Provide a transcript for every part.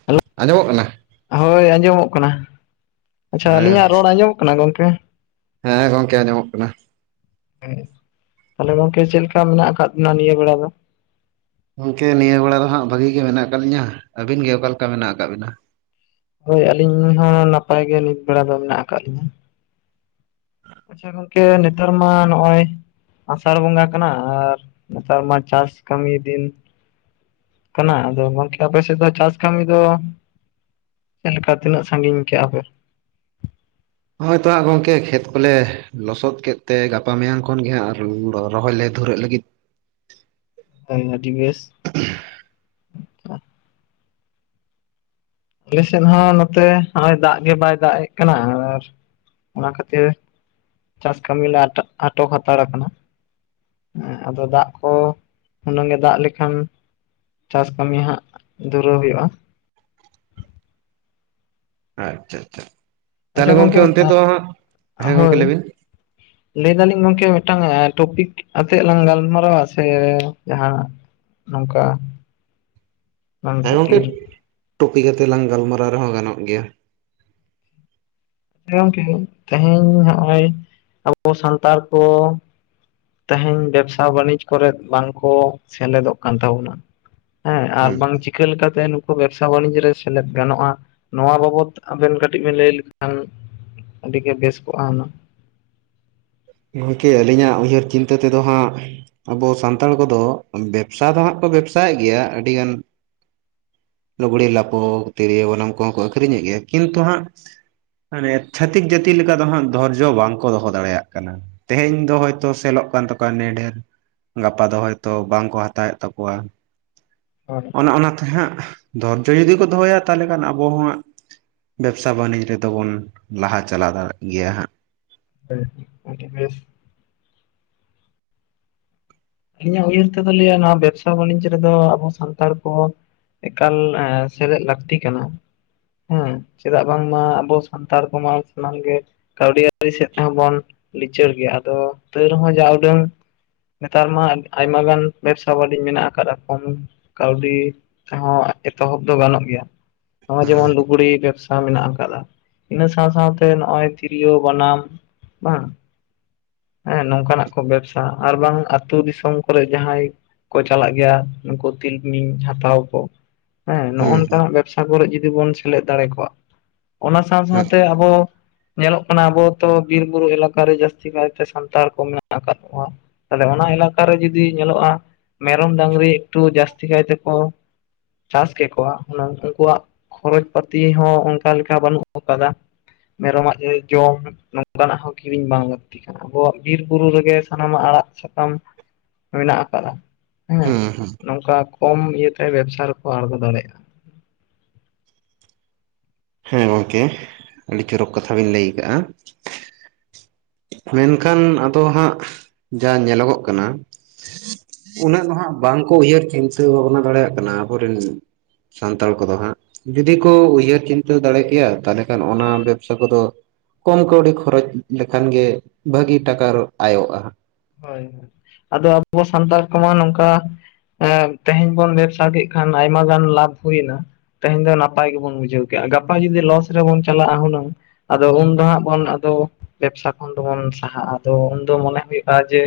Hello ᱟᱸᱡᱚᱢᱚᱜ ᱠᱟᱱᱟ ᱦᱳᱭ ᱟᱸᱡᱚᱢᱚᱜ ᱠᱟᱱᱟ ᱟᱪᱪᱷᱟ ᱦᱮᱸ ᱟᱹᱞᱤᱧᱟᱜ ᱨᱚᱲ ᱟᱸᱡᱚᱢᱚᱜ ᱠᱟᱱᱟ ᱜᱚᱝᱠᱮ ᱦᱮᱸ ᱜᱚᱝᱠᱮ ᱟᱸᱡᱚᱢᱚᱜ ᱠᱟᱱᱟ ᱦᱮᱸ ᱛᱟᱦᱞᱮ ᱜᱚᱝᱠᱮ ᱪᱮᱫ ᱞᱮᱠᱟ ᱢᱮᱱᱟᱜ ᱟᱠᱟᱫ ᱵᱮᱱᱟ ᱱᱤᱭᱟᱹ ᱵᱮᱲᱟ ᱫᱚ᱾ ᱜᱚᱝᱠᱮ ᱱᱤᱭᱟᱹ ᱵᱮᱲᱟ ᱫᱚ ᱦᱟᱸᱜ ᱵᱷᱟᱹᱜᱤ ᱜᱮ ᱢᱮᱱᱟᱜ ᱟᱠᱟᱫ ᱞᱤᱧᱟᱹ ᱟᱹᱵᱤᱱ ᱜᱮ ᱚᱠᱟ ᱞᱮᱠᱟ ᱢᱮᱱᱟᱜ ᱟᱠᱟᱫ ᱵᱤᱱᱟ᱾ ᱦᱳᱭ ᱟᱹᱞᱤᱧ ᱦᱚᱸ ᱱᱟᱯᱟᱭ ᱜᱮ ᱱᱤᱛ ᱵᱮᱲᱟ ᱫᱚ ᱢᱮᱱᱟᱜ ᱟᱠᱟᱫ ᱞᱤᱧᱟᱹ ᱟᱪᱪᱷᱟ ᱜᱚᱝᱠᱮ ᱱᱮᱛᱟᱨ ᱢᱟ ᱱᱚᱜ-ᱚᱭ ᱟᱥᱟᱲ ᱵᱚᱸᱜᱟ ᱠᱟᱱᱟ ᱟᱨ ᱱᱮᱛᱟᱨ ᱢᱟ ᱪᱟᱥ ᱠᱟᱹᱢᱤ ᱫᱤᱱ ᱠᱟᱱᱟ ᱟᱫᱚ ᱜᱚᱝᱠᱮ ᱟᱯᱮ ᱥᱮᱫ ᱫᱚ ᱪᱟᱥ ᱠᱟᱹᱢᱤ ᱫᱚ ᱪᱮᱞᱠᱟ ᱛᱤᱱᱟᱹᱜ ᱥᱟᱺᱜᱤᱧ ᱠᱮᱜ-ᱟ ᱯᱮ᱾ ᱦᱳᱭ ᱛᱚ ᱦᱟᱸᱜ ᱜᱚᱝᱠᱮ ᱠᱷᱮᱛ ᱠᱚᱞᱮ ᱞᱚᱥᱚᱫ ᱠᱮᱫ ᱛᱮ ᱜᱟᱯᱟ ᱢᱮᱭᱟᱝ ᱠᱷᱚᱱ ᱜᱮ ᱦᱟᱸᱜ ᱟᱨ ᱨᱚᱦᱚᱭ ᱞᱮ ᱫᱷᱩᱨᱟᱹᱜ ᱞᱟᱹᱜᱤᱫ᱾ ᱦᱳᱭ ᱟᱹᱰᱤ ᱵᱮᱥ ᱟᱞᱮᱥᱮᱫ ᱦᱚᱸ ᱱᱚᱛᱮ ᱱᱚᱜ-ᱚᱭ ᱫᱟᱜ ᱜᱮ ᱵᱟᱭ ᱫᱟᱜ ᱮᱫ ᱠᱟᱱᱟ ᱟᱨ ᱚᱱᱟ ᱠᱷᱟᱹᱛᱤᱨ ᱪᱟᱥ ᱠᱟᱹᱢᱤᱞᱮ ᱟᱴᱚᱠ ᱟᱴᱚᱠ ᱦᱟᱛᱟᱲ ᱠᱟᱱᱟ ᱦᱮᱸ ᱟᱫᱚ ᱫᱟᱜ ᱠᱚ ᱦᱩᱱᱟᱹᱝ ᱜᱮ ᱫᱟᱜ ᱞᱮᱠᱷᱟᱱ ᱪᱟᱥ ᱠᱟᱹᱢᱤ ᱦᱟᱸᱜ ᱫᱩᱨᱟᱹᱣ ᱦᱩᱭᱩᱜ-ᱟ᱾ ᱟᱪᱪᱷᱟ ᱟᱪᱪᱷᱟ ᱛᱟᱦᱚᱞᱮ ᱜᱚᱝᱠᱮ ᱚᱱᱛᱮ ᱫᱚ ᱦᱟᱸᱜ ᱦᱮᱸ ᱜᱚᱝᱠᱮ ᱦᱳᱭ ᱞᱟᱹᱭ ᱵᱤᱱ ᱞᱟᱹᱭ ᱫᱟᱞᱤᱧ ᱜᱚᱝᱠᱮ ᱢᱤᱫ ᱴᱟᱝ ᱴᱚᱯᱤᱠ ᱟᱛᱮᱫ ᱞᱟᱝ ᱜᱟᱞᱢᱟᱨᱟᱣᱟ ᱥᱮ ᱡᱟᱦᱟ ᱱᱚᱝᱠᱟ [inaudible] ᱦᱮᱸ ᱜᱚᱝᱠᱮ ᱴᱚᱯᱤᱠ ᱟᱛᱮᱜ ᱞᱟᱝ ᱜᱟᱞᱢᱟᱨᱟᱣ ᱨᱮᱦᱚᱸ ᱜᱟᱱᱚᱜ ᱜᱮᱭᱟ᱾ ᱦᱮᱸ ᱜᱚᱝᱠᱮ ᱛᱮᱦᱮᱧ ᱱᱚᱜᱼᱚᱭ ᱟᱵᱚ ᱥᱟᱱᱛᱟᱲ ᱠᱚ ᱛᱮᱦᱮᱧ ᱵᱮᱵᱽᱥᱟ ᱵᱟᱹᱱᱤᱡᱽ ᱠᱚᱨᱮᱫ ᱵᱟᱝᱠᱚ ᱥᱮᱞᱮᱫᱚᱜ ᱠᱟᱱ ᱛᱟᱵᱚᱱᱟ ᱦᱮᱸ ᱟᱨ ᱵᱟᱝ ᱪᱤᱠᱟᱹ ᱞᱮᱠᱟᱛᱮ ᱱᱩᱠᱩ ᱵᱮᱵᱥᱟ ᱵᱟᱱᱤᱡᱽ ᱨᱮ ᱥᱮᱞᱮᱫ ᱜᱟᱱᱚᱜᱼᱟ᱾ ᱱᱚᱣᱟ ᱵᱟᱵᱚᱫ ᱟᱵᱮᱱ ᱠᱟᱹᱴᱤᱡ ᱵᱮᱱ ᱞᱟᱹᱭ ᱞᱮᱠᱷᱟᱱ ᱟᱹᱰᱤᱜᱮ ᱵᱮᱥ ᱠᱚᱜᱼᱟ ᱦᱩᱱᱟᱹᱝ ᱜᱚᱝᱠᱮ ᱟᱹᱞᱤᱧᱟᱜ ᱩᱭᱦᱟᱹᱨ ᱪᱤᱱᱛᱟᱹ ᱛᱮᱫᱚ ᱦᱟᱸᱜ ᱟᱵᱚ ᱥᱟᱱᱛᱟᱲ ᱠᱚᱫᱚ ᱵᱮᱵᱽᱥᱟ ᱫᱚ ᱦᱟᱸᱜ ᱠᱚ ᱵᱮᱵᱽᱥᱟᱭᱮᱫ ᱜᱮᱭᱟ ᱟᱹᱰᱤ ᱜᱟᱱ ᱞᱩᱜᱽᱲᱤ ᱞᱟᱯᱚ, ᱛᱤᱨᱭᱳ, ᱵᱟᱱᱟᱢ, ᱠᱚ ᱦᱚᱸ ᱠᱚ ᱟᱹᱠᱷᱨᱤᱧᱮᱫ ᱜᱮᱭᱟ ᱠᱤᱱᱛᱩ ᱦᱟᱸᱜ ᱢᱟᱱᱮ ᱪᱷᱟᱛᱤᱠ ᱡᱟᱹᱛᱤ ᱞᱮᱠᱟ ᱫᱚ ᱦᱟᱸᱜ ᱫᱷᱳᱨᱡᱚ ᱵᱟᱝᱠᱚ ᱫᱚᱦᱚ ᱫᱟᱲᱮᱭᱟᱜᱼᱟ᱾ ᱠᱟᱱᱟ ᱛᱮᱦᱮᱧ ᱫᱚ ᱦᱳᱭᱛᱚ ᱥᱮᱞᱚᱜ ᱠᱟᱱ ᱛᱟᱠᱚᱣᱟ ᱱᱸᱰᱷᱮᱨ ᱜᱟᱯᱟ ᱫᱚ ᱦᱳᱭᱛᱚ ᱵᱟᱝᱠᱚ ᱦᱟᱛᱟᱣᱮᱫ ᱛᱟᱠᱚᱣᱟ ᱦᱳᱭ ᱚᱱᱮ ᱚᱱᱟᱛᱮ ᱦᱟᱸᱜ ᱫᱷᱳᱨᱡᱚ ᱡᱩᱫᱤ ᱠᱚ ᱫᱚᱦᱚᱭᱟ ᱛᱟᱦᱚᱞᱮ ᱠᱷᱟᱱ ᱟᱵᱚ ᱦᱟᱸᱜ ᱵᱮᱵᱽᱥᱟ ᱵᱟᱹᱱᱤᱡᱽ ᱨᱮᱫᱚ ᱵᱚᱱ ᱞᱟᱦᱟ ᱪᱟᱞᱟᱣ ᱫᱟᱲᱮᱭᱟᱜ ᱜᱮᱭᱟ ᱦᱟᱸᱜ ᱦᱮ ᱟᱹᱰᱤ ᱵᱮᱥ ᱟᱹᱞᱤᱧᱟᱜ ᱩᱭᱦᱟᱹᱨ ᱛᱮᱫᱚ ᱞᱟᱹᱭᱟ ᱱᱚᱣᱟ ᱵᱮᱵᱽᱥᱟ ᱵᱟᱹᱱᱤᱡᱽ ᱨᱮᱫᱚ ᱟᱵᱚ ᱥᱟᱱᱛᱟᱲ ᱠᱚ ᱮᱠᱟᱞ ᱮᱸ ᱥᱮᱞᱮᱫ ᱞᱟᱹᱠᱛᱤ ᱠᱟᱱᱟ᱾ ᱦᱮᱸ ᱪᱮᱫᱟᱜ ᱵᱟᱝᱢᱟ ᱟᱵᱚ ᱥᱟᱱᱛᱟᱲ ᱠᱚᱢᱟ ᱥᱟᱱᱟᱢ ᱜᱮ ᱠᱟᱹᱣᱰᱤ ᱟᱨᱡᱟᱣ ᱥᱮᱫ ᱛᱮᱦᱚᱸ ᱵᱚᱱ ᱞᱤᱪᱟᱹᱲ ᱜᱮᱭᱟ ᱟᱫᱚ ᱛᱟᱹᱣ ᱨᱮᱦᱚᱸ ᱡᱟ ᱩᱰᱟᱹᱝ ᱱᱮᱛᱟᱨ ᱢᱟ ᱟᱭᱢᱟ ᱜᱟᱱ ᱵᱮᱵᱽᱥᱟ ᱵᱟᱹᱱᱤᱡᱽ ᱢᱮᱱᱟᱜ ᱟᱠᱟᱫᱼᱟ ᱠᱚᱢ ᱠᱟᱹᱣᱰᱤ ᱛᱮᱦᱚᱸ ᱮᱛᱚᱦᱚᱵ ᱫᱚ ᱜᱟᱱᱚᱜ ᱜᱮᱭᱟ ᱱᱚᱜᱼᱚᱭ ᱡᱮᱢᱚᱱ ᱦᱩᱸ ᱞᱩᱜᱽᱲᱤᱡ ᱵᱮᱵᱽᱥᱟ ᱢᱮᱱᱟᱜ ᱟᱠᱟᱫᱟ ᱤᱱᱟᱹ ᱥᱟᱶ ᱥᱟᱶ ᱛᱮ ᱱᱚᱜᱚᱭ ᱛᱤᱨᱭᱳ, ᱵᱟᱱᱟᱢ, ᱵᱟᱝ ᱦᱮᱸ ᱱᱚᱝᱠᱟᱱᱟᱜ ᱠᱚ ᱵᱮᱵᱥᱟ ᱟᱨ ᱵᱟᱝ ᱟᱹᱛᱩ ᱫᱤᱥᱚᱢ ᱠᱚᱨᱮᱜ ᱡᱟᱦᱟᱸᱭ ᱠᱚ ᱪᱟᱞᱟᱜ ᱜᱮᱭᱟ ᱱᱩᱠᱩ ᱛᱤᱞᱢᱤᱧ ᱦᱟᱛᱟᱣ ᱠᱚ ᱦᱮᱸ ᱱᱚᱜᱼᱚ ᱱᱚᱝᱠᱟ ᱱᱟᱜ ᱵᱮᱵᱥᱟ ᱠᱚᱨᱮᱜ ᱡᱩᱫᱤ ᱵᱚᱱ ᱥᱮᱞᱮᱫ ᱫᱟᱲᱮ ᱠᱟᱜ-ᱟ᱾ ᱚᱱᱟ ᱥᱟᱶ ᱦᱩᱸ ᱥᱟᱶᱛᱮ ᱟᱵᱚ ᱧᱮᱞᱚᱜ ᱠᱟᱱᱟ ᱟᱵᱚ ᱛᱚ ᱵᱤᱨ ᱵᱩᱨᱩ ᱮᱞᱟᱠᱟ ᱨᱮ ᱡᱟᱹᱥᱛᱤ ᱠᱟᱭᱛᱮ ᱥᱟᱱᱛᱟᱲ ᱠᱚ ᱢᱮᱱᱟᱜ ᱟᱠᱟᱫ ᱠᱚᱣᱟ᱾ ᱛᱟᱦᱞᱮ ᱚᱱᱟ ᱮᱞᱟᱠᱟ ᱨᱮ ᱡᱩᱫᱤ ᱧᱮᱞᱚᱜᱼᱟ ᱢᱮᱨᱚᱢ, ᱰᱟᱸᱝᱨᱤ ᱮᱠᱴᱩ ᱡᱟᱹᱥᱛᱤ ᱠᱟᱭᱛᱮ ᱠᱚ ᱪᱟᱥ ᱠᱮᱜ ᱠᱚᱣᱟ ᱦᱩᱱᱟᱹᱝ ᱩᱱᱠᱩᱣᱟᱜ ᱠᱷᱚᱨᱚᱪ ᱯᱟᱹᱛᱤ ᱦᱚᱸ ᱚᱱᱠᱟ ᱞᱮᱠᱟ ᱵᱟᱹᱱᱩᱜ ᱟᱠᱟᱫᱟ, ᱢᱮᱨᱚᱢᱟᱜ ᱡᱮ ᱡᱚᱢ ᱱᱚᱝᱠᱟᱱᱟᱜ ᱦᱚᱸ ᱠᱤᱨᱤᱧ ᱵᱟᱝ ᱞᱟᱹᱠᱛᱤ ᱟᱵᱚᱣᱟᱜ ᱵᱤᱨ ᱵᱩᱨᱩ ᱨᱮᱜᱮ ᱥᱟᱱᱟᱢᱟᱜ ᱟᱲᱟᱜ ᱥᱟ ᱠᱟᱢ, ᱢᱮᱱᱟᱜ ᱟᱠᱟᱫᱟ ᱦᱮᱸ᱾ ᱦᱩᱸ ᱦᱩᱸ ᱱᱚᱝᱠᱟ ᱠᱚᱢ [unintelligible] ᱵᱮᱵᱽᱥᱟ ᱨᱮᱠᱚ ᱟᱬᱜᱚ ᱫᱟᱲᱮᱭᱟᱜᱼᱟ᱾ ᱦᱮᱸ ᱜᱚᱝᱠᱮ, ᱟᱹᱰᱤ ᱪᱚᱨᱚᱠ ᱠᱟᱛᱷᱟ ᱵᱤᱱ ᱞᱟᱹᱭ ᱠᱟᱜᱼᱟ᱾ ᱢᱮᱱᱠᱷᱟᱱ ᱟᱫᱚ ᱦᱟᱸᱜ ᱡᱟ ᱧᱮᱞᱚᱜᱚᱜ ᱠᱟᱱᱟ᱾ ᱩᱱᱟᱹᱜ ᱫᱚ ᱱᱟᱦᱟᱜ ᱵᱟᱝᱠᱚ ᱩᱭᱦᱟᱹᱨ ᱪᱤᱱᱛᱟᱹ ᱵᱷᱟᱵᱽᱱᱟ ᱫᱟᱲᱮᱭᱟᱜ ᱠᱟᱱᱟ ᱟᱵᱚ ᱨᱮᱱ ᱥᱟᱱᱛᱟᱲ ᱠᱚᱫᱚ ᱦᱟᱸᱜ, ᱡᱩᱫᱤ ᱠᱚ ᱩᱭᱦᱟᱹᱨ ᱪᱤᱱᱛᱟᱹ ᱫᱟᱲᱮ ᱠᱮᱭᱟ, ᱛᱟᱦᱚᱞᱮ ᱠᱷᱟᱱ ᱚᱱᱟ ᱵᱮᱵᱽᱥᱟ ᱠᱚᱫᱚ ᱠᱚᱢ ᱠᱟᱹᱣᱰᱤ ᱠᱷᱚᱨᱚᱪ ᱞᱮᱠᱷᱟᱱ ᱜᱮ ᱵᱷᱟᱹᱜᱤ ᱴᱟᱠᱟ ᱟᱭᱚᱜᱼᱟ ᱦᱟᱸᱜ᱾ ᱦᱳᱭ ᱦᱳᱭ, ᱟᱫᱚ ᱟᱵᱚ ᱥᱟᱱᱛᱟᱲ ᱠᱚᱢᱟ ᱱᱚᱝᱠᱟ ᱮᱸ ᱛᱮᱦᱮᱧ ᱵᱚᱱ ᱵᱮᱵᱽᱥᱟ ᱠᱮᱜ ᱠᱷᱟᱱ ᱟᱭᱢᱟ ᱜᱟᱱ ᱞᱟᱵᱷ ᱦᱩᱭᱱᱟ, ᱛᱮᱦᱮᱧ ᱫᱚ ᱱᱟᱯᱟᱭ ᱜᱮᱵᱚᱱ ᱵᱩᱡᱷᱟᱹᱣ ᱠᱮᱜᱼᱟ, ᱜᱟᱯᱟ ᱡᱩᱫᱤ ᱞᱚᱥ ᱨᱮᱵᱚᱱ ᱪᱟᱞᱟᱜᱼᱟ ᱦᱩᱱᱟᱹᱝ ᱟᱫᱚ ᱩᱱᱫᱚ ᱦᱟᱸᱜ ᱵᱚᱱ ᱟᱫᱚ, ᱵᱮᱵᱽᱥᱟ ᱠᱷᱚᱱ ᱫᱚᱵᱚᱱ ᱥᱟᱦᱟᱜᱼᱟ ᱟᱫᱚ ᱩᱱᱫᱚ ᱢᱚᱱᱮ [unintelligible] ᱟ ᱡᱮ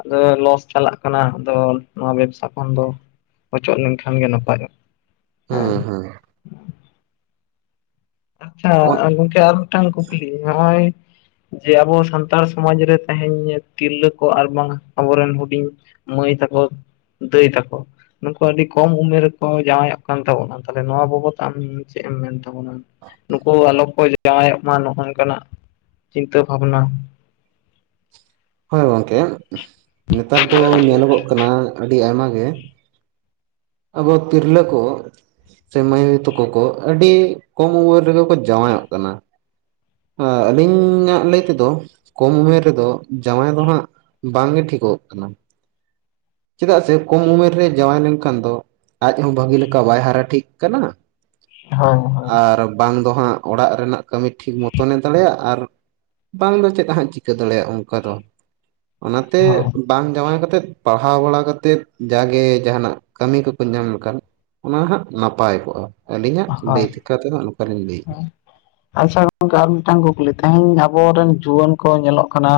ᱟᱫᱚ ᱞᱚᱥ ᱪᱟᱞᱟᱜ ᱠᱟᱱᱟ ᱟᱫᱚ ᱱᱚᱣᱟ ᱵᱮᱵᱽᱥᱟ ᱠᱷᱚᱱ ᱫᱚ ᱚᱪᱚᱜ ᱞᱮᱱᱠᱷᱟᱱ ᱜᱮ ᱱᱟᱯᱟᱭᱚᱜ, ᱦᱮᱸ᱾ ᱟᱪᱪᱷᱟ, ᱟᱨ ᱜᱚᱝᱠᱮ ᱟᱨ ᱢᱤᱫᱴᱟᱝ ᱠᱩᱠᱞᱤ ᱱᱚᱜ-ᱚᱭ ᱡᱮ ᱟᱵᱚ ᱥᱟᱱᱛᱟᱲ ᱥᱚᱢᱟᱡᱽ ᱨᱮ ᱛᱮᱦᱮᱧ ᱛᱤᱨᱞᱟᱹ ᱠᱚ ᱟᱨ ᱵᱟᱝ ᱟᱵᱚ ᱨᱮᱱ ᱦᱩᱰᱤᱧ ᱢᱟᱹᱭ ᱛᱟᱠᱚ, ᱫᱟᱹᱭ ᱛᱟᱠᱚ᱾ ᱱᱩᱠᱩ ᱟᱹᱰᱤ ᱠᱚᱢ ᱩᱢᱮᱨ ᱨᱮᱠᱚ ᱡᱟᱶᱟᱭᱚᱜ ᱠᱟᱱ ᱛᱟᱵᱚᱱᱟ, ᱛᱟᱦᱞᱮ ᱱᱚᱣᱟ ᱵᱟᱵᱚᱫ ᱟᱢ ᱪᱮᱫ ᱮᱢ ᱢᱮᱱ ᱛᱟᱵᱚᱱᱟ? ᱱᱩᱠᱩ ᱟᱞᱚ ᱠᱚ ᱡᱟᱶᱟᱭᱚᱜ ᱢᱟ ᱱᱚᱜ-ᱚ ᱱᱚᱝᱠᱟᱱᱟᱜ, ᱪᱤᱱᱛᱟᱹ ᱵᱷᱟᱵᱽᱱᱟ? ᱦᱳᱭ ᱜᱚᱝᱠᱮ, ᱱᱮᱛᱟᱨ ᱫᱚ ᱧᱮᱞᱚᱜᱚᱜ ᱠᱟᱱᱟ ᱟᱹᱰᱤ ᱟᱭᱢᱟ ᱜᱮ ᱟᱵᱚ ᱛᱤᱨᱞᱟᱹ ᱠᱚ ᱥᱮ ᱢᱟᱹᱭ ᱵᱟᱵᱩ ᱛᱟᱠᱚ ᱠᱚ ᱟᱹᱰᱤ ᱠᱚᱢ ᱩᱢᱮᱨ ᱨᱮᱜᱮ ᱠᱚ ᱡᱟᱶᱟᱭᱚᱜ ᱠᱟᱱᱟ, ᱟ ᱟᱹᱞᱤᱧᱟᱜ ᱞᱟᱹᱭ ᱛᱮᱫᱚ, ᱠᱚᱢ ᱩᱢᱮᱨ ᱨᱮᱫᱚ ᱡᱟᱶᱟᱭ ᱫᱚ ᱦᱟᱸᱜ ᱵᱟᱝ ᱜᱮ ᱴᱷᱤᱠᱚᱜ ᱠᱟᱱᱟ᱾ ᱪᱮᱫᱟᱜ ᱥᱮ ᱠᱚᱢ ᱩᱢᱮᱨ ᱨᱮ ᱡᱟᱶᱟᱭ ᱞᱮᱱᱠᱷᱟᱱ ᱫᱚ, ᱟᱡ ᱦᱚᱸ ᱵᱷᱟᱹᱜᱤ ᱞᱮᱠᱟ ᱵᱟᱭ ᱦᱟᱨᱟ ᱴᱷᱤᱠ ᱠᱟᱱᱟ, ᱦᱳᱭ ᱦᱳᱭ ᱟᱨ ᱵᱟᱝ ᱫᱚ ᱦᱟᱸᱜ ᱚᱲᱟᱜ ᱨᱮᱱᱟᱜ ᱠᱟᱹᱢᱤ ᱴᱷᱤᱠ ᱢᱚᱛᱚᱱᱮ ᱫᱟᱲᱮᱭᱟᱜ ᱟᱨ ᱵᱟᱝ ᱫᱚ ᱪᱮᱫ ᱦᱟᱸᱜ ᱪᱤᱠᱟᱹ ᱫᱟᱲᱮᱭᱟᱜᱼᱟ ᱚᱝᱠᱟ ᱫᱚ᱾ ᱚᱱᱟᱛᱮ ᱦᱳᱭ ᱵᱟᱝ ᱡᱟᱶᱟᱭ ᱠᱟᱛᱮᱫ ᱯᱟᱲᱦᱟᱣ ᱵᱟᱲᱟ ᱠᱟᱛᱮᱫ ᱡᱟᱜᱮ ᱡᱟᱦᱟᱸᱱᱟᱜ ᱠᱟᱹᱢᱤ ᱠᱚᱠᱚ ᱧᱟᱢ ᱞᱮᱠᱷᱟᱱ ᱚᱱᱟ ᱦᱟᱸᱜ ᱱᱟᱯᱟᱭ ᱠᱚᱜᱼᱟ᱾ ᱟᱹᱞᱤᱧᱟᱜ ᱞᱟᱹᱭ ᱦᱳᱭ ᱛᱮᱠᱟ ᱛᱮᱫᱚ ᱱᱚᱝᱠᱟ ᱞᱤᱧ ᱞᱟᱹᱭᱮᱜᱼᱟ᱾ ᱟᱪᱪᱷᱟ ᱜᱚᱝᱠᱮ ᱟᱨ ᱢᱤᱫᱴᱟᱝ ᱠᱩᱠᱞᱤ, ᱛᱮᱦᱮᱧ ᱟᱵᱚ ᱨᱮᱱ ᱡᱩᱣᱟᱹᱱ ᱠᱚ ᱧᱮᱞᱚᱜ ᱠᱟᱱᱟ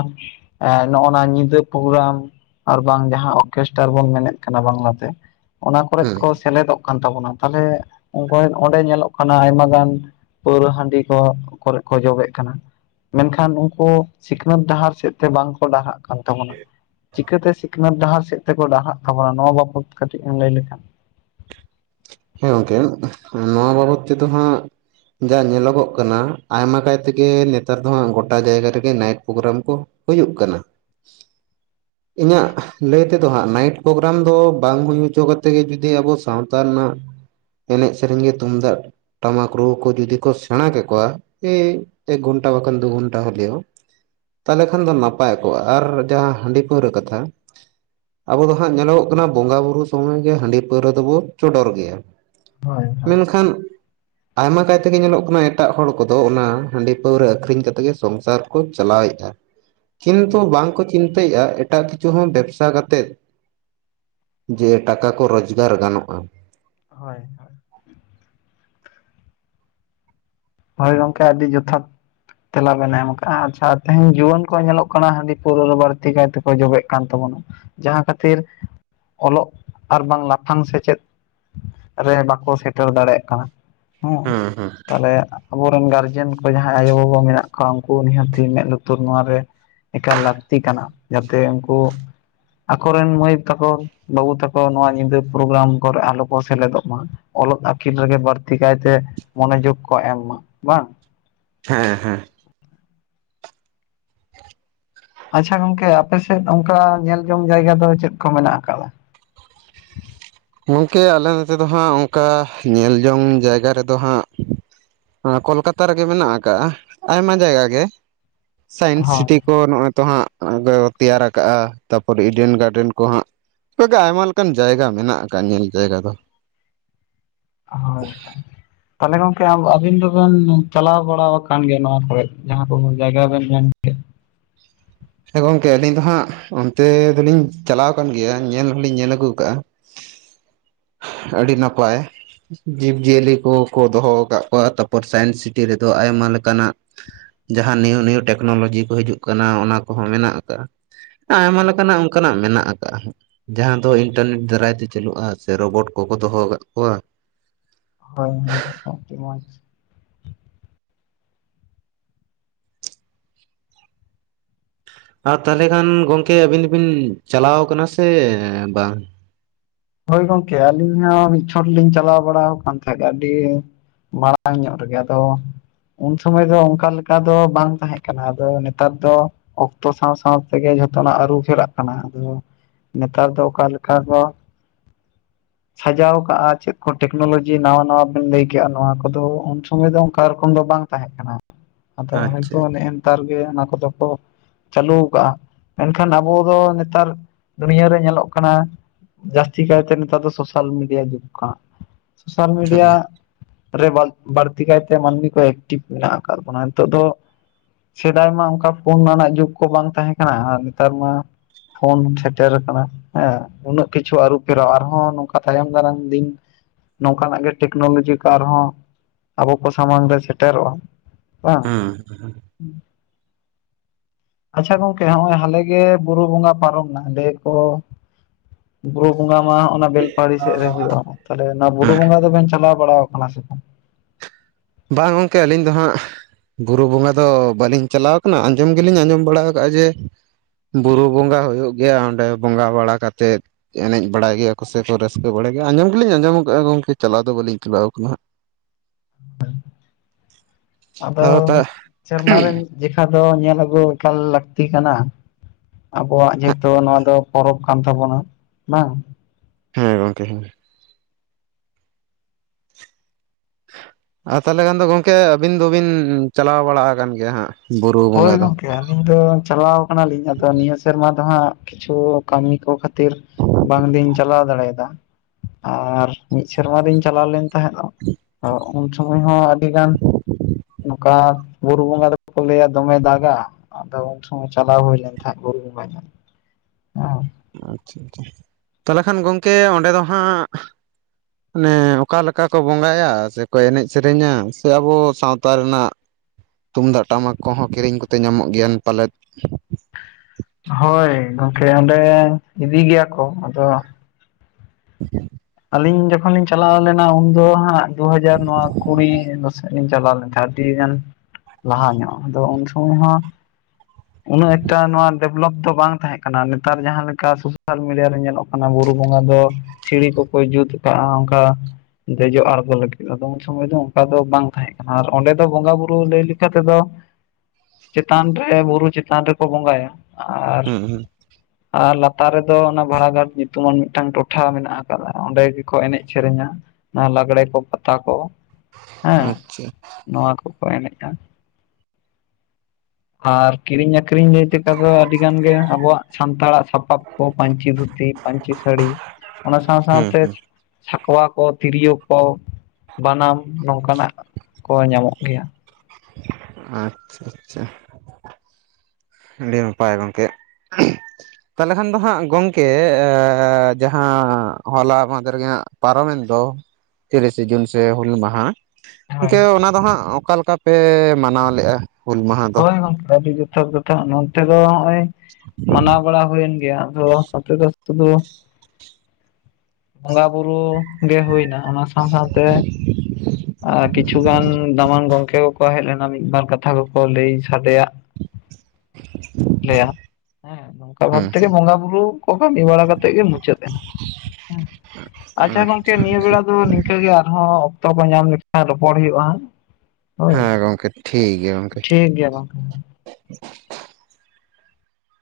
ᱮᱸ ᱱᱚᱜ-ᱱᱟ ᱧᱤᱫᱟᱹ ᱯᱨᱳᱜᱨᱟᱢ ᱟᱨ ᱵᱟᱝ ᱡᱟᱦᱟᱸ ᱚᱨᱠᱮᱥᱴᱟᱨ ᱵᱚᱱ ᱢᱮᱱᱮᱫ ᱠᱟᱱᱟ ᱵᱟᱝᱞᱟᱛᱮ, ᱚᱱᱟ ᱠᱚᱨᱮᱫ ᱦᱮᱸ ᱠᱚ ᱥᱮᱞᱮᱫᱚᱜ ᱠᱟᱱ ᱛᱟᱵᱚᱱᱟ ᱛᱟᱦᱚᱞᱮ ᱠᱚᱭᱮᱠ ᱚᱸᱰᱮ ᱧᱮᱞᱚᱜ ᱠᱟᱱᱟ ᱟᱭᱢᱟ ᱜᱟᱱ, ᱯᱟᱹᱣᱨᱟᱹ ᱦᱟᱺᱰᱤ ᱠᱚ ᱠᱚᱨᱮᱜ ᱠᱚ ᱡᱚᱵᱮᱜ ᱠᱟᱱᱟ᱾ ᱢᱮᱱᱠᱷᱟᱱ ᱩᱱᱠᱩ ᱥᱤᱠᱷᱱᱟᱹᱛ ᱰᱟᱦᱟᱨ ᱥᱮᱫ ᱛᱮ ᱵᱟᱝ ᱠᱚ ᱰᱟᱦᱨᱟᱜ ᱠᱟᱱ ᱛᱟᱵᱚᱱᱟ᱾ ᱪᱤᱠᱟᱹᱛᱮ ᱥᱤᱠᱷᱱᱟᱹᱛ ᱰᱟᱦᱟᱨ ᱥᱮᱫ ᱛᱮᱠᱚ ᱰᱟᱦᱟᱨᱟᱜ ᱛᱟᱵᱚᱱᱟ ᱱᱚᱣᱟ ᱵᱟᱵᱚᱫ ᱠᱟᱹᱴᱤᱡ ᱮᱢ ᱞᱟᱹᱭ ᱞᱮᱠᱷᱟᱱ? ᱦᱮᱸ ᱜᱚᱝᱠᱮ ᱱᱚᱣᱟ ᱵᱟᱵᱚᱫ ᱛᱮᱫᱚ ᱦᱟᱸᱜ ᱡᱟ ᱧᱮᱞᱚᱜᱚᱜ ᱠᱟᱱᱟ, ᱟᱭᱢᱟ ᱠᱟᱭ ᱛᱮᱜᱮ ᱱᱮᱛᱟᱨ ᱫᱚ ᱦᱟᱸᱜ ᱜᱚᱴᱟ ᱡᱟᱭᱜᱟ ᱨᱮᱜᱮ ᱱᱟᱭᱤᱴ ᱯᱨᱳᱜᱨᱟᱢ ᱠᱚ ᱦᱩᱭᱩᱜ ᱠᱟᱱᱟ᱾ ᱤᱧᱟᱹᱜ ᱞᱟᱹᱭ ᱛᱮᱫᱚ ᱦᱟᱸᱜ ᱱᱟᱭᱤᱴ ᱯᱳᱜᱨᱟᱢ ᱫᱚ ᱵᱟᱝ ᱦᱩᱭ ᱦᱚᱪᱚ ᱠᱟᱛᱮ ᱜᱮ ᱡᱩᱫᱤ ᱟᱵᱚ ᱥᱟᱶᱛᱟ ᱨᱮᱱᱟᱜ ᱮᱱᱮᱡ ᱥᱮᱨᱮᱧ ᱜᱮ ᱛᱩᱢᱫᱟᱜ ᱴᱟᱢᱟᱠ ᱨᱩ ᱠᱚ ᱡᱩᱫᱤ ᱠᱚ ᱥᱮᱬᱟ ᱠᱮᱠᱚᱣᱟ᱾ ᱮ ᱮᱠ ᱜᱷᱚᱱᱴᱟ ᱵᱟᱠᱷᱟᱱ ᱫᱩ ᱜᱷᱚᱱᱴᱟ ᱦᱚᱞᱮᱣᱳ᱾ ᱛᱟᱦᱞᱮ ᱠᱷᱟᱱ ᱫᱚ ᱱᱟᱯᱟᱭ ᱠᱚᱜᱼᱟ, ᱟᱨ ᱡᱟᱦᱟᱸ ᱦᱟᱺᱰᱤ ᱯᱟᱹᱣᱨᱟᱹ ᱠᱟᱛᱷᱟ ᱟᱵᱚ ᱫᱚ ᱦᱟᱸᱜ ᱧᱮᱞᱚᱜᱚᱜ ᱠᱟᱱᱟ ᱵᱚᱸᱜᱟ ᱵᱩᱨᱩ ᱥᱚᱢᱚᱭ ᱜᱮ ᱦᱟᱺᱰᱤ ᱯᱟᱹᱣᱨᱟᱹ ᱫᱚᱵᱚ ᱪᱚᱰᱚᱨ ᱜᱮᱭᱟ᱾ ᱦᱳᱭ ᱦᱳᱭ ᱢᱮᱱᱠᱷᱟᱱ ᱟᱭᱢᱟ ᱠᱟᱭᱛᱮᱜᱮ ᱧᱮᱞᱚᱜ ᱠᱟᱱᱟ ᱮᱴᱟᱜ ᱦᱚᱲ ᱠᱚᱫᱚ ᱚᱱᱟ ᱦᱟᱺᱰᱤ ᱯᱟᱹᱣᱨᱟᱹ ᱟᱠᱷᱨᱤᱧ ᱠᱟᱛᱮᱜ ᱜᱮ ᱥᱚᱝᱥᱟᱨ ᱠᱚ ᱪᱟᱞᱟᱣᱮᱜᱼᱟ᱾ ᱠᱤᱱᱛᱩ ᱵᱟᱝᱠᱚ ᱪᱤᱱᱛᱟᱹᱭᱮᱜᱼᱟ ᱮᱴ ᱴᱟᱜ ᱠᱤᱪᱷᱩ ᱦᱚᱸ ᱵᱮᱵᱽᱥᱟ ᱠᱟᱛᱮᱫ ᱡᱮ ᱴᱟᱠᱟ ᱠᱚ ᱨᱚᱡᱽᱜᱟᱨ ᱜᱟᱱᱚᱜᱼᱟ᱾ ᱦᱳᱭ ᱦᱳᱭ ᱦᱚᱭ ᱜᱚᱝᱠᱮ ᱟᱹᱰᱤ ᱡᱚᱛᱷᱟᱛ ᱛᱮᱞᱟ ᱵᱮᱱ ᱮᱢ ᱠᱟᱜᱼᱟ, ᱟᱪᱪᱷᱟ ᱛᱮᱦᱮᱧ ᱡᱩᱣᱟᱹᱱ ᱠᱚ ᱧᱮᱞᱚᱜ ᱠᱟᱱᱟ ᱦᱟᱺᱰᱤ ᱯᱟᱹᱣᱨᱟᱹ ᱨᱮ ᱵᱟᱹᱲᱛᱤ ᱠᱟᱭᱛᱮᱠᱚ ᱡᱚᱵᱮᱜ ᱠᱟᱱ ᱛᱟᱵᱚᱱᱟ᱾ ᱡᱟᱦᱟᱸ ᱠᱷᱟᱹᱛᱤᱨ ᱚᱞᱚᱜ ᱟᱨ ᱵᱟᱝ ᱞᱟᱯᱷᱟᱝ ᱥᱮᱪᱮᱫ ᱨᱮ ᱵᱟᱠᱚ ᱥᱮᱴᱮᱨ ᱫᱟᱲᱮᱭᱟᱜ ᱠᱟᱱᱟ ᱦᱮᱸ ᱛᱟᱦᱞᱮ ᱟᱵᱚᱨᱮᱱ ᱜᱟᱨᱡᱮᱱ ᱠᱚ ᱡᱟᱦᱟᱸᱭ ᱟᱭᱳ-ᱵᱟᱵᱟ ᱢᱮᱱᱟᱜ ᱠᱚᱣᱟ ᱩᱝᱠᱩ ᱱᱤᱦᱟᱹᱛᱤ ᱢᱮᱸᱫ ᱞᱩᱛᱩᱨ ᱱᱚᱣᱟ ᱨᱮ ᱮᱠᱟᱞ ᱞᱟᱹᱠᱛᱤ ᱠᱟᱱᱟ, ᱡᱟᱛᱮ ᱩᱝᱠᱩ ᱟᱠᱚᱨᱮᱱ ᱢᱟᱹᱭ ᱛᱟᱠᱚ ᱵᱟᱹᱵᱩ ᱛᱟᱠᱚ ᱱᱚᱣᱟ ᱧᱤᱫᱟᱹ ᱯᱨᱳᱜᱨᱟᱢ ᱠᱚᱨᱮ ᱟᱞᱚ ᱠᱚ ᱥᱮᱞᱮᱫᱚᱜ ᱢᱟ᱾ ᱚᱞᱚᱜ ᱟᱹᱠᱤᱞ ᱨᱮᱜᱮ ᱵᱟᱹᱲᱛᱤ ᱠᱟᱭᱛᱮ ᱢᱚᱱᱚᱡᱳᱜᱽ ᱠᱚ ᱮᱢ ᱢᱟ ᱵᱟᱝ? ᱦᱮᱸ ᱦᱮᱸ ᱟᱪᱪᱷᱟ ᱜᱚᱝᱠᱮ ᱟᱯᱮᱥᱮᱫ ᱚᱝᱠᱟ ᱧᱮᱞ ᱡᱚᱝ ᱡᱟᱭᱜᱟ ᱫᱚ ᱪᱮᱫ ᱠᱚ ᱢᱮᱱᱟᱜ ᱟᱠᱟᱫᱟ? ᱜᱚᱝᱠᱮ ᱟᱞᱮ ᱱᱚᱛᱮ ᱫᱚ ᱦᱟᱸᱜ ᱚᱝᱠᱟ ᱧᱮᱞ ᱡᱚᱝ ᱡᱟᱭᱜᱟ ᱨᱮᱫᱚ ᱦᱟᱸᱜ ᱮᱸ ᱠᱳᱞᱠᱟᱛᱟ ᱨᱮᱜᱮ ᱢᱮᱱᱟᱜ ᱠᱟᱜᱼᱟ ᱟᱭᱢᱟ ᱡᱟᱭᱜᱟ ᱜᱮ ᱥᱟᱭᱮᱱ ᱦᱳᱭ ᱥᱤᱴᱤᱠ ᱠᱚ ᱱᱚᱜᱼᱚᱭ ᱛᱚ ᱦᱟᱸᱜᱞᱮ ᱛᱮᱭᱟᱨ ᱠᱟᱜᱼᱟ ᱛᱟᱯᱚᱨ ᱤᱰᱮᱱ ᱜᱟᱨᱰᱮᱱ ᱠᱚ ᱦᱟᱸᱜ᱾ ᱠᱟᱜᱮ ᱟᱭᱢᱟ ᱞᱮᱠᱟᱱ ᱡᱟᱭᱜᱟ ᱢᱮᱱᱟᱜ ᱠᱟᱜᱼᱟ ᱧᱮᱞ ᱡᱟᱭᱜᱟ ᱫᱚ᱾ ᱦᱚᱭ ᱛᱚ᱾ ᱛᱟᱦᱞᱮ ᱜᱚᱝᱠᱮ ᱟ-ᱟᱵᱤᱱ ᱫᱚᱵᱮᱱ ᱪᱟᱞᱟᱣ ᱵᱟᱲᱟᱮ ᱠᱟᱱ ᱜᱮᱭᱟ ᱱᱚᱣᱟ ᱠᱚᱨᱮᱡ ᱡᱟᱦᱟᱸ ᱠᱚ ᱡᱟᱭᱜᱟ ᱵᱮᱱ ᱢᱮᱱ ᱠᱮᱫ? ᱦᱮᱸ ᱜᱚᱝᱠᱮ ᱟᱹᱞᱤᱧ ᱫᱚ ᱦᱟᱸᱜ ᱚᱱᱛᱮ ᱫᱚᱞᱤᱧ ᱪᱟᱞᱟᱣ ᱠᱟᱱ ᱜᱮᱭᱟ, ᱧᱮᱞ ᱦᱚᱞᱤᱧ ᱧᱮᱞ ᱟᱹᱜᱩᱣ ᱠᱟᱜᱼᱟ᱾ [inaudible] ᱟᱹᱰᱤ ᱱᱟᱯᱟᱭ᱾ ᱡᱤᱵᱽᱡᱤᱭᱟᱹᱞᱤ ᱠᱚᱠᱚ ᱫᱚᱦᱚᱣ ᱠᱟᱜ ᱠᱚᱣᱟ ᱛᱟᱯᱚᱨ ᱥᱟᱭᱮᱱᱥ ᱥᱤᱴᱤ ᱨᱮᱫᱚ ᱟᱭᱢᱟ ᱞᱮᱠᱟᱱᱟᱜ ᱡᱟᱦᱟᱸ ᱱᱤᱭᱩ ᱱᱤᱭᱩ ᱴᱮᱠᱱᱳᱞᱚᱡᱤ ᱠᱚ ᱦᱤᱡᱩᱜ ᱠᱟᱱᱟ ᱚᱱᱟ ᱠᱚᱦᱚᱸ ᱢᱮᱱᱟᱜ ᱠᱟᱜᱼᱟ᱾ ᱟᱭᱢᱟ ᱞᱮᱠᱟᱱᱟᱜ ᱚᱝᱠᱟᱱᱟᱜ ᱢᱮᱱᱟᱜ ᱠᱟᱜᱼᱟ ᱦᱟᱸᱜ᱾ ᱡᱟᱦᱟᱸ ᱫᱚ ᱤᱱᱴᱟᱨᱱᱮᱴ ᱫᱟᱨᱟᱭ ᱛᱮ ᱪᱟᱹᱞᱩᱜᱼᱟ ᱥᱮ ᱨᱚᱵᱚᱴ ᱠᱚᱠᱚ ᱫᱚᱦᱚᱣ ᱠᱟᱫ ᱠᱚᱣᱟ᱾ ᱦᱳᱭ ᱦᱳᱭ ᱟᱹᱰᱤ ᱢᱚᱡᱽ᱾ ᱟᱨ ᱛᱟᱦᱞᱮ ᱠᱷᱟᱱ ᱜᱚᱝᱠᱮ ᱟᱹᱵᱤᱱ ᱫᱚᱵᱤᱱ ᱪᱟᱞᱟᱣ ᱠᱟᱱᱟ ᱥᱮ ᱵᱟᱝ? ᱦᱳᱭ ᱜᱚᱝᱠᱮ ᱟᱹᱞᱤᱧ ᱦᱚᱸ ᱢᱤᱫ ᱪᱷᱚᱴ ᱞᱤᱧ ᱪᱟᱞᱟᱣ ᱵᱟᱲᱟᱣ ᱠᱟᱱ ᱛᱟᱦᱮᱸᱫ ᱟᱹᱰᱤ ᱢᱟᱲᱟᱝ ᱧᱚᱜ ᱨᱮᱜᱮ ᱟᱫᱚ ᱩᱱ ᱥᱚᱢᱚᱭ ᱫᱚ ᱚᱝᱠᱟ ᱞᱮᱠᱟ ᱫᱚ ᱵᱟᱝ ᱛᱟᱦᱮᱸ ᱠᱟᱱᱟ, ᱟᱫᱚ ᱱᱮᱛᱟᱨ ᱫᱚ ᱚᱠᱛᱚ ᱥᱟᱶ ᱥᱟᱶ ᱛᱮᱜᱮ ᱡᱷᱚᱛᱚᱱᱟᱜ ᱟᱹᱨᱩ ᱯᱷᱮᱨᱟᱜ ᱠᱟᱱᱟ, ᱟᱫᱚ ᱱᱮᱛᱟᱨ ᱫᱚ ᱚᱠᱟ ᱞᱮᱠᱟ ᱠᱚ ᱥᱟᱡᱟᱣ ᱠᱟᱜᱼᱟ ᱪᱮᱫ ᱠᱚ ᱴᱮᱠᱱᱳᱞᱚᱡᱤ ᱱᱟᱣᱟ ᱱᱟᱣᱟ ᱵᱮᱱ ᱞᱟᱹᱭ ᱠᱮᱜᱼᱟ ᱱᱚᱣᱟ ᱠᱚᱫᱚ ᱩᱱ ᱥᱚᱢᱚᱭ ᱫᱚ ᱚᱝᱠᱟ ᱨᱚᱠᱚᱢ ᱫᱚ ᱵᱟᱝ ᱛᱟᱦᱮᱸᱜ ᱠᱟᱱᱟ, ᱟᱫᱚ ᱦᱚᱛ ᱟᱪᱪᱷᱟ ᱱᱮᱜᱼᱮ ᱱᱮᱛᱟᱨ ᱜᱮ ᱚᱱᱟ ᱠᱚᱫᱚ ᱠᱚ ᱪᱟᱹᱞᱩᱣ ᱠᱟᱜᱼᱟ ᱢᱮᱱᱠᱷᱟᱱ ᱟᱵᱚ ᱫᱚ ᱱᱮᱛᱟᱨ ᱫᱩᱱᱭᱟᱹ ᱨᱮ ᱧᱮᱞᱚᱜ ᱠᱟᱱᱟ ᱡᱟᱹᱥ ᱛᱤ ᱠᱟᱭᱛᱮ ᱱᱮᱛᱟᱨ ᱫᱚ ᱥᱳᱥᱟᱞ ᱢᱤᱰᱤᱭᱟ ᱡᱩᱜᱽ ᱠᱟᱱᱟ, ᱥᱳᱥᱟᱞ ᱟᱪᱪᱷᱟ ᱢᱤᱰᱤᱭᱟ ᱨᱮ ᱵᱟᱹᱲᱛᱤ ᱠᱟᱭᱛᱮ ᱢᱟᱹᱱᱢᱤ ᱠᱚ ᱮᱠᱴᱤᱵᱷ ᱢᱮᱱᱟᱜ ᱟᱠᱟᱫ ᱵᱚᱱᱟ ᱱᱤᱛᱚᱜ ᱫᱚ ᱥᱮᱫᱟᱭ ᱢᱟ ᱚᱱᱠᱟ ᱯᱳᱱ ᱱᱟᱱᱟᱜ ᱡᱩᱜᱽ ᱠᱚ ᱵᱟᱝ ᱛᱟᱦᱮᱸ ᱠᱟᱱᱟ ᱟᱨ ᱱᱮᱛᱟᱨ ᱢᱟ ᱯᱷᱳᱱ ᱥᱮᱴᱮᱨ ᱟᱠᱟᱱᱟ ᱦᱮᱸ ᱩᱱᱟᱹᱜ ᱠᱤᱪᱷᱩ ᱟᱹᱨᱩ- ᱯᱷᱮᱨᱚᱜ ᱟᱨᱦᱚᱸ ᱱᱚᱝᱠᱟ ᱛᱟᱭᱚᱢ ᱫᱟᱨᱟᱢ ᱫᱤᱱ ᱱᱚᱝᱠᱟᱱᱟᱜ ᱜᱮ ᱴᱮᱠᱱᱳᱞᱚᱡᱤ ᱠᱚ ᱟᱨᱦᱚᱸ ᱟᱵᱚ ᱠᱚ ᱥᱟᱢᱟᱝ ᱨᱮ ᱥᱮᱴᱮᱨᱚᱜᱼᱟ᱾ ᱵᱟᱝ ᱦᱩᱸ ᱦᱩᱸ [inaudible] ᱟᱪᱪᱷᱟ ᱜᱚᱝᱠᱮ ᱦᱚᱸᱜᱼᱚᱭ ᱦᱟᱞᱮ ᱜᱮ ᱵᱩᱨᱩ ᱵᱚᱸᱜᱟ ᱯᱟᱨᱚᱢ ᱮᱱᱟ ᱞᱟᱹᱭᱟ ᱠᱚ ᱵᱩᱨᱩ ᱵᱚᱸᱜᱟ ᱢᱟ ᱦᱚᱸ ᱚᱱᱟ ᱵᱮᱞᱯᱟᱦᱟᱲᱤ ᱥᱮᱫ ᱨᱮ ᱦᱩᱭᱩᱜᱼᱟ᱾ ᱛᱟᱦᱞᱮ ᱚᱱᱟ ᱵᱩᱨᱩ ᱵᱚᱸᱜᱟ ᱫᱚᱵᱮᱱ ᱪᱟᱞᱟᱣ ᱵᱟᱲᱟᱣ ᱠᱟᱱᱟ ᱥᱮ ᱵᱟᱝ? ᱵᱟᱝ ᱜᱚᱝᱠᱮ ᱟᱹᱞᱤᱧ ᱫᱚ ᱦᱟᱸᱜ ᱵᱩᱨᱩ ᱵᱚᱸᱜᱟ ᱫᱚ ᱵᱟᱹᱞᱤᱧ ᱪᱟᱞᱟᱣ ᱠᱟᱱᱟ ᱟᱸᱡᱚᱢ ᱜᱮᱞᱤᱧ ᱟᱸᱡᱚᱢ ᱵᱟᱲᱟ ᱠᱟᱜᱼᱟ ᱡᱮ ᱵᱩᱨᱩ ᱵᱚᱸᱜᱟ ᱦᱩᱭᱩᱜ ᱜᱮᱭᱟ ᱚᱸᱰᱮ ᱵᱚᱸᱜᱟ ᱵᱟᱲᱟ ᱠᱟᱛᱮᱫ ᱮᱱᱮᱡ ᱵᱟᱲᱟᱭ ᱜᱮᱭᱟ ᱠᱚ ᱥᱮ ᱠᱚ ᱨᱟᱹᱥᱠᱟᱹ ᱵᱟᱲᱟᱭ ᱜᱮᱭᱟ ᱟᱸᱚᱢ ᱜᱮᱞᱤᱧ ᱟᱸᱡᱚᱢ ᱠᱟᱜᱼᱟ ᱜᱚᱝᱠᱮ ᱪᱟᱞᱟᱣ ᱫᱚ ᱵᱟᱟᱹᱞᱤᱧ ᱪᱟᱞᱟᱣ ᱠᱟᱱᱟ ᱦᱟᱸᱜ [inaudible] ᱟᱫᱚ ᱦᱟᱸᱜ ᱟᱨ ᱥᱮᱨᱢᱟ ᱨᱮ ᱢᱤᱫ ᱡᱮᱠᱷᱟ ᱫᱚ ᱧᱮᱞ ᱟᱹᱜᱩ ᱮᱠᱟᱞ ᱞᱟᱹᱠᱛᱤ ᱠᱟᱱᱟ᱾ ᱟᱵᱚᱣᱟᱜ ᱡᱮᱦᱮᱛᱚ ᱱᱚᱣᱟ ᱫᱚ ᱯᱚᱨᱚᱵᱽ ᱠᱟᱱ ᱛᱟᱵᱚᱱᱟ ᱵᱟᱝ ᱦᱮᱸ ᱜᱚᱝᱠᱮ ᱟᱨ ᱛᱟᱦᱞᱮ ᱠᱷᱟᱱ ᱫᱚ ᱜᱚᱝᱠᱮ ᱟᱹᱵᱤᱱ ᱫᱚᱵᱤᱱ ᱪᱟᱞᱟᱣ ᱵᱟᱲᱟ ᱟᱠᱟᱱ ᱜᱮᱭᱟ ᱦᱟᱸᱜ ᱵᱩᱨᱩ ᱦᱳᱭ ᱵᱚᱸᱜᱟ ᱫᱚ ᱜᱚᱝᱠᱮ ᱟᱹᱞᱤᱧ ᱫᱚ ᱪᱟᱞᱟᱣ ᱠᱟᱱᱟᱞᱤᱧ ᱟᱫᱚ ᱱᱤᱭᱟᱹ ᱥᱮᱨᱢᱟ ᱫᱚ ᱦᱟᱸᱜ ᱠᱤᱪᱷᱩ ᱠᱟᱹᱢᱤ ᱠᱚ ᱠᱷᱟᱹ ᱛᱤᱨ ᱵᱟᱝ ᱞᱤᱧ ᱪᱟᱞᱟᱣ ᱫᱟᱲᱮ ᱟᱫᱟ ᱟᱨ ᱢᱤᱫ ᱥᱮᱨᱢᱟ ᱞᱤᱧ ᱪᱟᱞᱟᱣ ᱞᱮᱱ ᱛᱟᱦᱮᱱᱟᱜ ᱟᱫᱚ ᱩᱱ ᱥᱚᱢᱚᱭ ᱦᱚᱸ ᱟᱹᱰᱤ ᱜᱟᱱ ᱱᱚᱠᱟ ᱵᱩᱨᱩ ᱵᱚᱸᱜᱟ ᱫᱚ ᱠᱚ ᱞᱟᱹᱭᱟ᱾ ᱫᱚᱢᱮ ᱫᱟᱜᱼᱟ ᱟᱫᱚ ᱩᱱ ᱥᱚᱢᱚᱭ ᱪᱟᱞᱟᱣ ᱦᱩᱭ ᱞᱮᱱ ᱛᱟᱦᱮᱸᱫ ᱜᱩᱨᱩ ᱵᱚᱸᱜᱟ ᱧᱮᱞ ᱦᱮᱸ ᱟᱪᱪᱷᱟ ᱟᱪᱪᱷᱟ ᱛᱟᱦᱚᱞᱮ ᱠᱷᱟᱱ ᱜᱚᱝᱠᱮ ᱚᱸᱰᱮ ᱫᱚ ᱦᱟᱸᱜ ᱚᱱᱮ ᱚᱠᱟ ᱞᱮᱠᱟ ᱠᱚ ᱵᱚᱸᱜᱟᱭᱟ ᱥᱮ ᱠᱚ ᱮᱱᱮᱡ ᱥᱮᱨᱮᱧᱟ ᱥᱮ ᱟᱵᱚ ᱥᱟᱶᱛᱟ ᱨᱮᱱᱟᱜ ᱛᱩᱢᱫᱟᱜ ᱴᱟᱢᱟᱠ ᱠᱚᱦᱚᱸ ᱠᱤᱨᱤᱧ ᱠᱚᱛᱮ ᱧᱟᱢᱚᱜ ᱜᱮᱭᱟᱱ ᱯᱟᱞᱮᱫ ᱦᱳᱭ ᱜᱚᱝᱠᱮ ᱚᱸᱰᱮᱻ ᱤᱫᱤ ᱜᱤᱭᱟ ᱠᱚ ᱟᱫᱚ [inaudible] ᱟᱹᱞᱤᱧ ᱡᱚᱠᱷᱚᱱ ᱞᱤᱧ ᱪᱟᱞᱟᱣ ᱞᱮᱱᱟ ᱩᱱ ᱫᱚ ᱦᱟᱸᱜ ᱫᱩ ᱦᱟᱡᱟᱨ ᱱᱚᱣᱟ ᱠᱩᱲᱤ ᱫᱚ ᱥᱮᱫ ᱞᱤᱧ ᱪᱟᱞᱟ ᱞᱮᱱ ᱛᱟᱦᱮᱫ ᱟᱹᱰᱤ ᱜᱟᱱ ᱞᱟᱦᱟ ᱧᱚᱜ ᱟᱫᱚ ᱩᱱ ᱥᱚᱢᱚᱭ ᱦᱚᱸ ᱩᱱᱟᱹᱜ ᱮᱠᱴᱟ ᱱᱚᱣᱟ ᱰᱮᱵᱷᱞᱚᱯ ᱫᱚ ᱵᱟᱝ ᱛᱟᱦᱮᱸᱜ ᱠᱟᱱᱟ ᱱᱮᱛᱟᱨ ᱡᱟᱦᱟᱸ ᱞᱮᱠᱟ ᱥᱳᱥᱟᱞ ᱢᱤᱰᱤᱭᱟ ᱨᱮ ᱧᱮᱞᱚᱜ ᱠᱟᱱᱟ ᱵᱩᱨᱩ ᱵᱚᱸᱜᱟ ᱫᱚ ᱥᱤᱲᱤ ᱠᱚ ᱠᱚ ᱡᱩᱛ ᱠᱟᱜᱼᱟ ᱚᱝᱠᱟ ᱫᱮᱡᱚᱜ ᱟᱬᱜᱚ ᱞᱟᱹᱜᱤᱫ ᱟᱫᱚ ᱩᱱ ᱥᱚᱢᱚᱭ ᱫᱚ ᱚᱱᱠᱟ ᱫᱚ ᱵᱟᱝ ᱛᱟᱦᱮᱸ ᱠᱟᱱᱟ ᱟᱨ ᱚᱸᱰᱮ ᱫᱚ ᱵᱚᱸᱜᱟ ᱵᱩᱨᱩ ᱞᱟᱹᱭ ᱞᱮᱠᱟ ᱛᱮᱫᱚ ᱪᱮᱛᱟᱱ ᱨᱮ ᱵᱩᱨᱩ ᱪᱮᱛᱟᱱ ᱨᱮᱠᱚ ᱵᱚᱸᱜᱟᱭᱟ ᱟᱨ ᱦᱩᱸ ᱦᱩᱸ ᱟᱨ ᱞᱟᱛᱟᱨ ᱨᱮᱫᱚ ᱚᱱᱟ ᱵᱷᱟᱲᱟ ᱜᱷᱟᱴ ᱧᱩᱛᱩᱢᱟᱱ ᱢᱤᱫᱴᱟᱝ ᱴᱚᱴᱷᱟ ᱢᱮᱱᱟᱜ ᱟ ᱚᱸᱰᱮ ᱜᱮᱠᱚ ᱮᱱᱮᱡ ᱥᱮᱨᱮᱧᱟ ᱚᱱᱟ ᱞᱟᱜᱽᱲᱮ ᱠᱚ, ᱯᱟᱛᱟ ᱠᱚ, ᱦᱮᱸ ᱟᱪᱪᱷᱟ ᱱᱚᱣᱟ ᱠᱚ ᱠᱚ ᱮᱱᱮᱡᱼᱟ᱾ ᱟᱨ ᱠᱤᱨᱤᱧ ᱟᱹᱠᱷᱨᱤᱧ ᱞᱟᱹᱭ ᱞᱮᱠᱟ ᱫᱚ ᱟᱹᱰᱤᱜᱟᱱ ᱜᱮ ᱟᱵᱚᱣᱟᱜ ᱥᱟᱱᱛᱟᱲᱟᱜ ᱥᱟᱯᱟᱵ ᱠᱚ ᱯᱟᱹᱧᱪᱤ ᱫᱷᱩᱛᱤ ᱯᱟᱹᱧᱪᱤ ᱥᱟᱹᱲᱤ, ᱚᱱᱟ ᱥᱟᱶ ᱦᱩᱸ ᱥᱟᱶᱛᱮ ᱦᱩᱸ ᱥᱟᱠᱣᱟ, ᱠᱚ ᱛᱤᱨᱭᱳ, ᱠᱚ ᱵᱟᱱᱟᱢ ᱱᱚᱝᱠᱟᱱᱟᱜ ᱠᱚ ᱧᱟᱢᱚᱜ ᱜᱮᱭᱟ᱾ ᱟᱪᱪᱷᱟ ᱟᱪᱪᱷᱟ ᱟᱹᱰᱤ ᱱᱟᱯᱟᱭ ᱜᱚᱝᱠᱮ [inaudible] ᱛᱟᱦᱞᱮ ᱠᱷᱟᱱ ᱫᱚ ᱦᱟᱸᱜ ᱜᱚᱝᱠᱮ ᱡᱟᱦᱟᱸ ᱦᱚᱞᱟ ᱢᱟᱸᱫᱮᱨ ᱦᱟᱸᱜ ᱯᱟᱨᱚᱢᱮᱱ ᱫᱚ ᱛᱤᱨᱤᱥᱮ ᱡᱩᱱ ᱥᱮ ᱦᱩᱞ ᱢᱟᱦᱟ ᱦᱳᱭ ᱤᱠᱷᱟᱱ ᱚᱱᱟ ᱫᱚ ᱦᱟᱸᱜ ᱚᱠᱟ ᱞᱮᱠᱟ ᱯᱮ ᱢᱟᱱᱟᱣ ᱞᱮᱫᱼᱟ᱾ ᱦᱩᱞ ᱢᱟᱦᱟ ᱫᱚ ᱦᱳᱭ ᱜᱚᱝᱠᱮ ᱟᱹᱰᱤ ᱡᱚᱛᱷᱟᱛ ᱠᱟᱛᱷᱟ ᱱᱚᱱᱛᱮ ᱫᱚ ᱱᱚᱜᱼᱚᱭ ᱢᱟᱱᱟᱣ ᱵᱟᱲᱟ ᱦᱩᱭᱮᱱ ᱜᱮᱭᱟ ᱟᱫᱚ ᱱᱚᱛᱮ ᱫᱚ ᱥᱩᱫᱩ ᱵᱚᱸᱜᱟ ᱵᱩᱨᱩ ᱜᱮ ᱦᱩᱭᱱᱟ ᱚᱱᱟ ᱥᱟᱶ ᱥᱟᱶᱛᱮ ᱠᱤᱪᱷᱩ ᱜᱟᱱ ᱫᱟᱢᱟᱱ ᱜᱚᱢᱠᱮ ᱠᱚ ᱦᱮᱡ ᱞᱮᱱᱟ ᱢᱤᱫ ᱵᱟᱨ ᱠᱟᱛᱷᱟ ᱠᱚᱠᱚ ᱞᱟᱹᱭ ᱥᱟᱰᱮᱭᱟᱜ ᱞᱮᱭᱟ᱾ ᱦᱮᱸ ᱱᱚᱝᱠᱟ ᱦᱩᱸ ᱵᱷᱟᱵ ᱛᱮᱜᱮ ᱵᱚᱸᱜᱟ ᱵᱩᱨᱩ ᱠᱚ ᱠᱟᱹᱢᱤ ᱵᱟᱲᱟ ᱠᱟᱛᱮᱜ ᱜᱮ ᱢᱩᱪᱟᱹᱫ ᱮᱱᱟ ᱦᱮᱸ ᱟᱪᱪᱷᱟ ᱜᱚᱝᱠᱮ ᱱᱤᱭᱟᱹ ᱵᱮᱲᱟ ᱫᱚ ᱱᱤᱝᱠᱟᱹ ᱜᱮ ᱟᱨᱦᱚᱸ ᱚᱠᱛᱚ ᱠᱚ ᱧᱟᱢ ᱞᱮᱠᱷᱟᱱ ᱨᱚᱯᱚᱲ ᱦᱩᱭᱩᱜᱼᱟ ᱦᱳᱭ ᱦᱮᱸ ᱜᱚᱝᱠᱮ ᱴᱷᱤᱠ ᱜᱮᱭᱟ ᱜᱚᱝᱠᱮ ᱴᱷᱤᱠ ᱜᱮᱭᱟ ᱜᱚᱝᱠᱮ